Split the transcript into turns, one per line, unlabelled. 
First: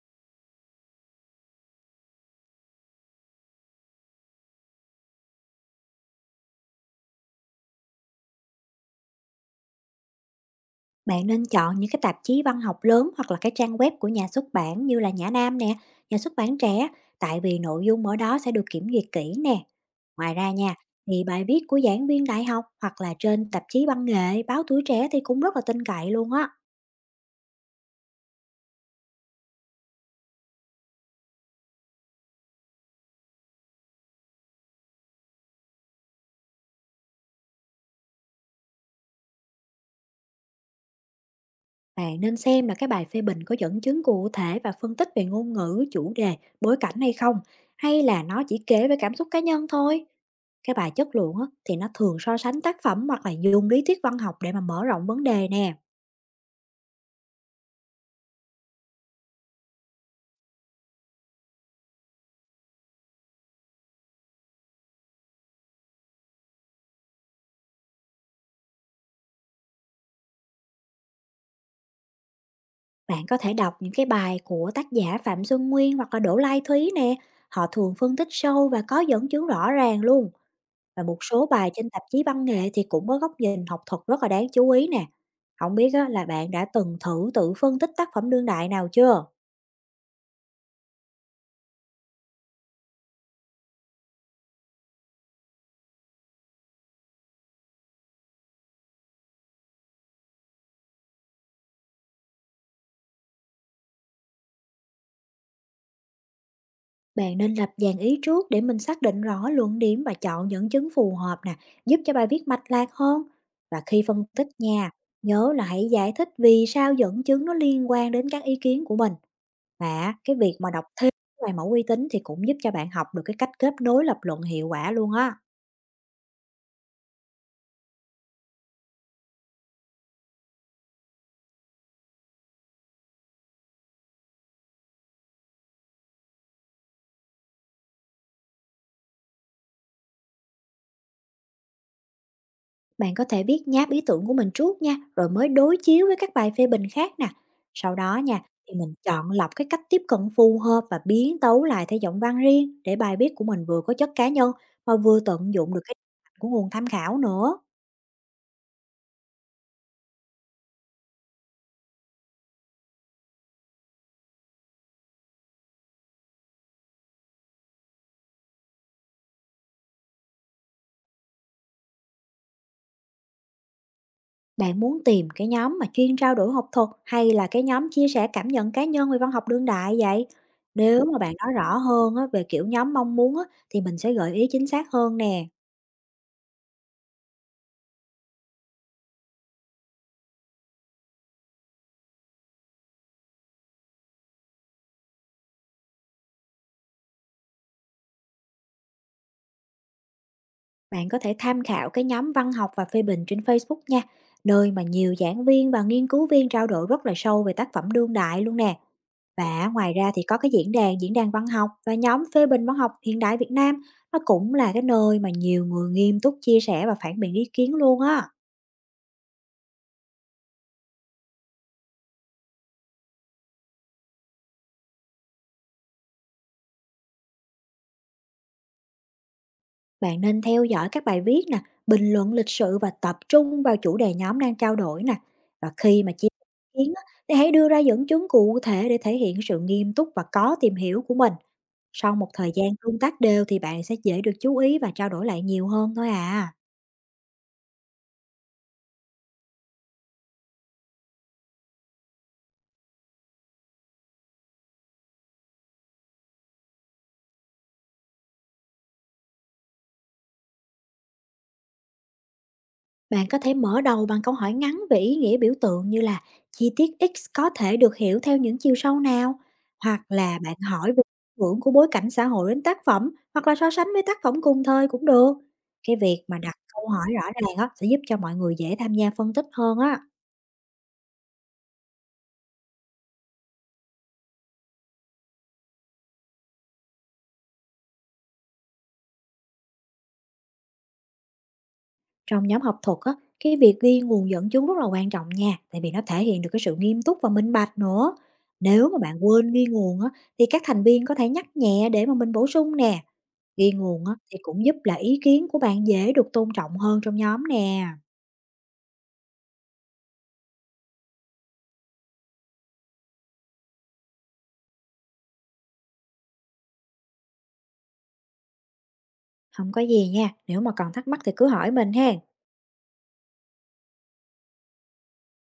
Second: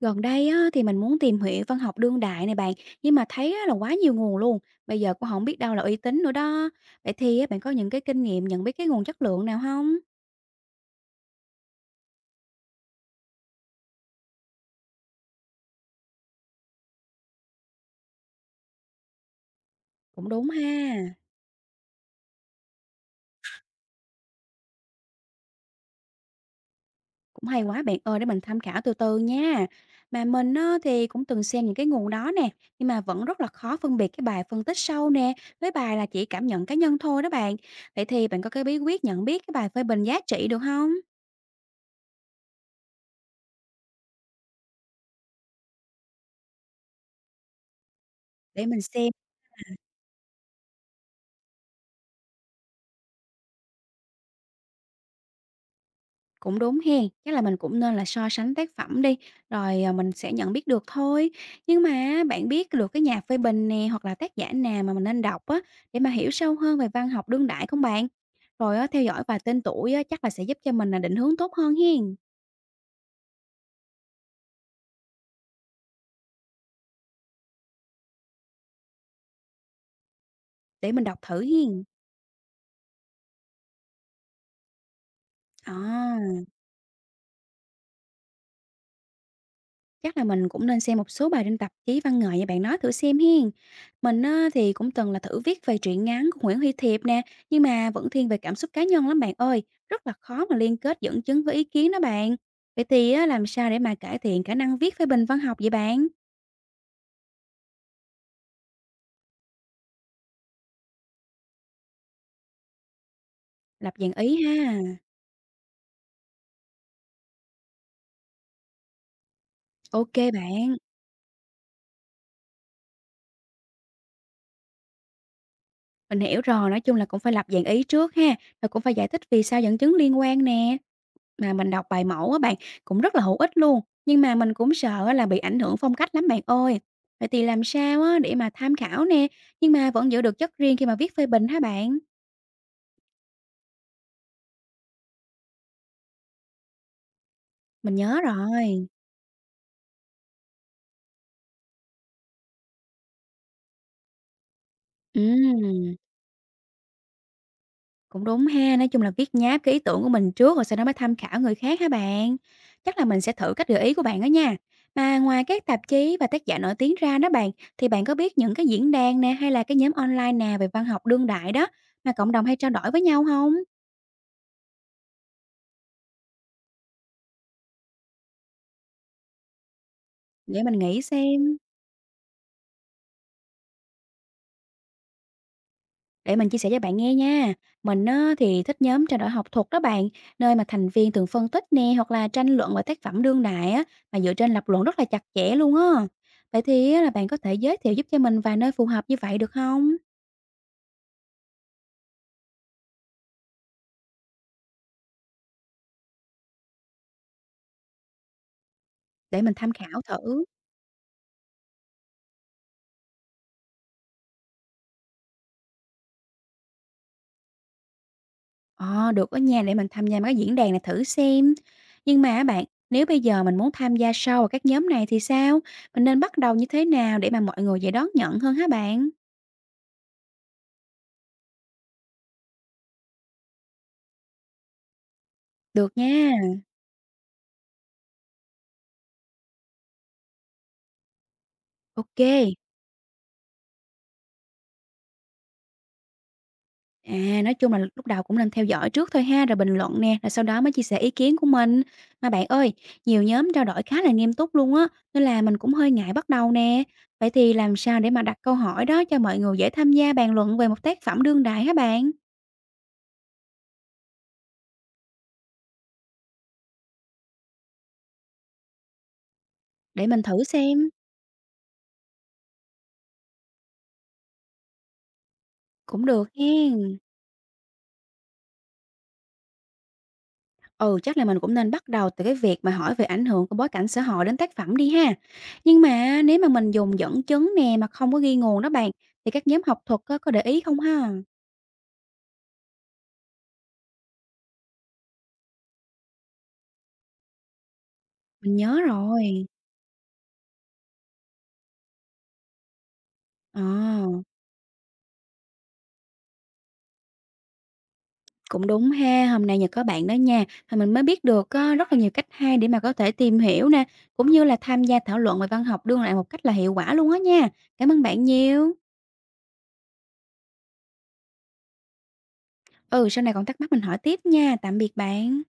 Gần đây á, thì mình muốn tìm hiểu văn học đương đại này bạn, nhưng mà thấy á, là quá nhiều nguồn luôn. Bây giờ cũng không biết đâu là uy tín nữa đó. Vậy thì á, bạn có những cái kinh nghiệm nhận biết cái nguồn chất lượng nào không?
Bạn nên chọn những cái tạp chí văn học lớn hoặc là cái trang web của nhà xuất bản như là Nhã Nam nè, nhà xuất bản trẻ, tại vì nội dung ở đó sẽ được kiểm duyệt kỹ nè.
Cũng
Ngoài
đúng
ra
ha.
nha, thì bài viết của giảng viên đại học hoặc là trên tạp chí văn nghệ, báo tuổi trẻ thì cũng rất là tin cậy luôn á.
Cũng hay quá bạn ơi, để mình tham khảo từ từ nha. Mà mình á, thì cũng từng xem những cái nguồn đó nè, nhưng mà vẫn rất là khó phân biệt cái bài phân tích sâu nè, với bài là chỉ cảm nhận cá nhân thôi đó bạn. Vậy thì bạn có cái bí quyết nhận biết cái bài phê bình giá trị được không?
Bạn nên xem là cái bài phê bình có dẫn chứng cụ thể và phân tích về ngôn ngữ, chủ đề, bối cảnh hay không, hay là nó chỉ
Để mình
kể về
xem.
cảm xúc cá nhân thôi. Cái bài chất lượng á, thì nó thường so sánh tác phẩm hoặc là dùng lý thuyết văn học để mà mở rộng vấn đề nè.
Cũng đúng hen, chắc là mình cũng nên là so sánh tác phẩm đi, rồi, à, mình sẽ nhận biết được thôi. Nhưng mà bạn biết được cái nhà phê bình nè, hoặc là tác giả nào mà mình nên đọc á, để mà hiểu sâu hơn về văn học đương đại không bạn? Rồi á, theo dõi vài tên tuổi á, chắc là sẽ giúp cho mình là định hướng tốt hơn hen,
Bạn có thể đọc những cái bài của tác giả Phạm Xuân Nguyên hoặc là Đỗ Lai Thúy nè. Họ thường phân tích sâu và có dẫn chứng rõ ràng luôn.
để
Và
mình
một
đọc thử
số bài
hen.
trên tạp chí văn nghệ thì cũng có góc nhìn học thuật rất là đáng chú ý nè.
À.
Không biết á, là bạn đã từng thử tự phân tích tác phẩm đương đại nào chưa?
Chắc là mình cũng nên xem một số bài trên tạp chí văn nghệ như bạn nói thử xem hiên. Mình á, thì cũng từng là thử viết về truyện ngắn của Nguyễn Huy Thiệp nè, nhưng mà vẫn thiên về cảm xúc cá nhân lắm bạn ơi, rất là khó mà liên kết dẫn chứng với ý kiến đó bạn. Vậy thì á, làm sao để mà cải thiện khả năng viết phê bình văn học vậy bạn?
Bạn nên lập dàn ý trước để mình xác định rõ luận điểm và chọn dẫn chứng phù hợp nè, giúp cho bài viết mạch lạc hơn. Và
Lập
khi
dàn
phân
ý
tích
ha.
nha, nhớ là hãy giải thích vì sao dẫn chứng nó liên quan đến các ý kiến của mình. Và
Ok
á, cái việc mà
bạn.
đọc thêm các bài mẫu uy tín thì cũng giúp cho bạn học được cái cách kết nối lập luận hiệu quả luôn á.
Mình hiểu rồi, nói chung là cũng phải lập dạng ý trước ha, rồi cũng phải giải thích vì sao dẫn chứng liên quan nè. Mà mình đọc bài mẫu á bạn, cũng rất là hữu ích luôn, nhưng mà mình cũng sợ á là bị ảnh hưởng phong cách lắm bạn ơi. Vậy thì làm sao á để mà tham khảo nè, nhưng mà vẫn giữ được chất riêng khi mà viết phê bình hả bạn?
Bạn có thể viết nháp ý tưởng của mình trước nha, rồi mới đối chiếu với các bài phê bình khác nè.
Mình
Sau đó
nhớ
nha, thì
rồi.
mình chọn lọc cái cách tiếp cận phù hợp và biến tấu lại theo giọng văn riêng để bài viết của mình vừa có chất cá nhân mà vừa tận dụng được cái
Ừm.
của nguồn tham khảo nữa.
Cũng đúng ha, nói chung là viết nháp cái ý tưởng của mình trước rồi sau đó mới tham khảo người khác hả bạn? Chắc là mình sẽ thử cách gợi ý của bạn đó nha. Mà ngoài các tạp chí và tác giả nổi tiếng ra đó bạn, thì bạn có biết những cái diễn đàn nè hay là cái nhóm online nào về văn học đương đại đó mà cộng đồng hay trao đổi với nhau không?
Bạn muốn tìm cái nhóm mà chuyên trao đổi học thuật hay là cái nhóm chia sẻ cảm nhận cá nhân về văn học đương đại vậy?
Để mình nghĩ
Nếu mà bạn nói
xem.
rõ hơn á, về kiểu nhóm mong muốn á, thì mình sẽ gợi ý chính xác hơn nè.
Để mình chia sẻ cho bạn nghe nha. Mình á, thì thích nhóm trao đổi học thuật đó bạn, nơi mà thành viên thường phân tích nè hoặc là tranh luận về tác phẩm đương đại á, mà dựa trên lập luận rất là chặt chẽ luôn á. Vậy thì á, là bạn có thể giới thiệu giúp cho mình vài nơi phù hợp như vậy được không?
Bạn có thể tham khảo cái nhóm văn học và phê bình trên Facebook nha, nơi mà nhiều giảng viên và nghiên cứu viên trao đổi rất là sâu về tác phẩm đương đại luôn nè.
Để mình
Và
tham
ngoài
khảo
ra thì có
thử.
cái diễn đàn văn học và nhóm phê bình văn học hiện đại Việt Nam. Nó cũng là cái nơi mà nhiều người nghiêm túc chia sẻ và phản biện ý kiến luôn á.
Ờ, được đó nha, để mình tham gia mấy cái diễn đàn này thử xem. Nhưng mà á bạn, nếu bây giờ mình muốn tham gia sâu vào các nhóm này thì sao? Mình nên bắt đầu như thế nào để mà mọi người dễ đón nhận hơn hả bạn?
Bạn nên theo dõi các bài viết nè, bình luận lịch sự và tập trung vào chủ đề nhóm đang trao đổi nè. Và
Được
khi mà chia
nha,
sẻ ý kiến á, thì hãy đưa ra dẫn chứng cụ thể để thể hiện sự nghiêm túc và có tìm hiểu của mình. Sau một thời
ok.
gian tương tác đều thì bạn sẽ dễ được chú ý và trao đổi lại nhiều hơn thôi à.
À, nói chung là lúc đầu cũng nên theo dõi trước thôi ha, rồi bình luận nè, rồi sau đó mới chia sẻ ý kiến của mình. Mà bạn ơi, nhiều nhóm trao đổi khá là nghiêm túc luôn á, nên là mình cũng hơi ngại bắt đầu nè. Vậy thì làm sao để mà đặt câu hỏi đó cho mọi người dễ tham gia bàn luận về một tác phẩm đương đại hả bạn?
Bạn có thể mở đầu bằng câu hỏi ngắn về ý nghĩa biểu tượng như là chi tiết X có thể được hiểu theo những chiều sâu nào, hoặc
Để mình
là
thử
bạn
xem,
hỏi về ảnh hưởng của bối cảnh xã hội đến tác phẩm, hoặc là so sánh với tác phẩm cùng thời cũng được. Cái
cũng
việc
được
mà đặt câu
hen.
hỏi rõ ràng á, sẽ giúp cho mọi người dễ tham gia phân tích hơn á.
Ừ, chắc là mình cũng nên bắt đầu từ cái việc mà hỏi về ảnh hưởng của bối cảnh xã hội đến tác phẩm đi ha. Nhưng mà nếu mà mình dùng dẫn chứng nè mà không có ghi nguồn đó bạn, thì các nhóm học thuật có để ý không ha?
Trong nhóm học thuật á, cái việc ghi nguồn dẫn chứng rất là quan trọng nha, tại vì nó thể hiện được cái sự nghiêm túc và minh bạch nữa.
Mình nhớ
Nếu mà bạn
rồi.
quên ghi nguồn á, thì các thành viên có thể nhắc nhẹ để mà mình bổ sung nè.
Ờ,
Ghi nguồn á, thì cũng giúp là ý kiến của bạn dễ được tôn trọng hơn trong nhóm nè.
cũng đúng ha. Hôm nay nhờ có bạn đó nha, mà mình mới biết được á, rất là nhiều cách hay để mà có thể tìm hiểu nè, cũng như là tham gia thảo luận về văn học đương đại một cách là hiệu quả luôn á nha. Cảm ơn bạn nhiều.
Không có gì nha, nếu mà còn thắc mắc thì cứ hỏi mình ha.
Ừ, sau này còn thắc mắc mình hỏi tiếp nha. Tạm biệt bạn.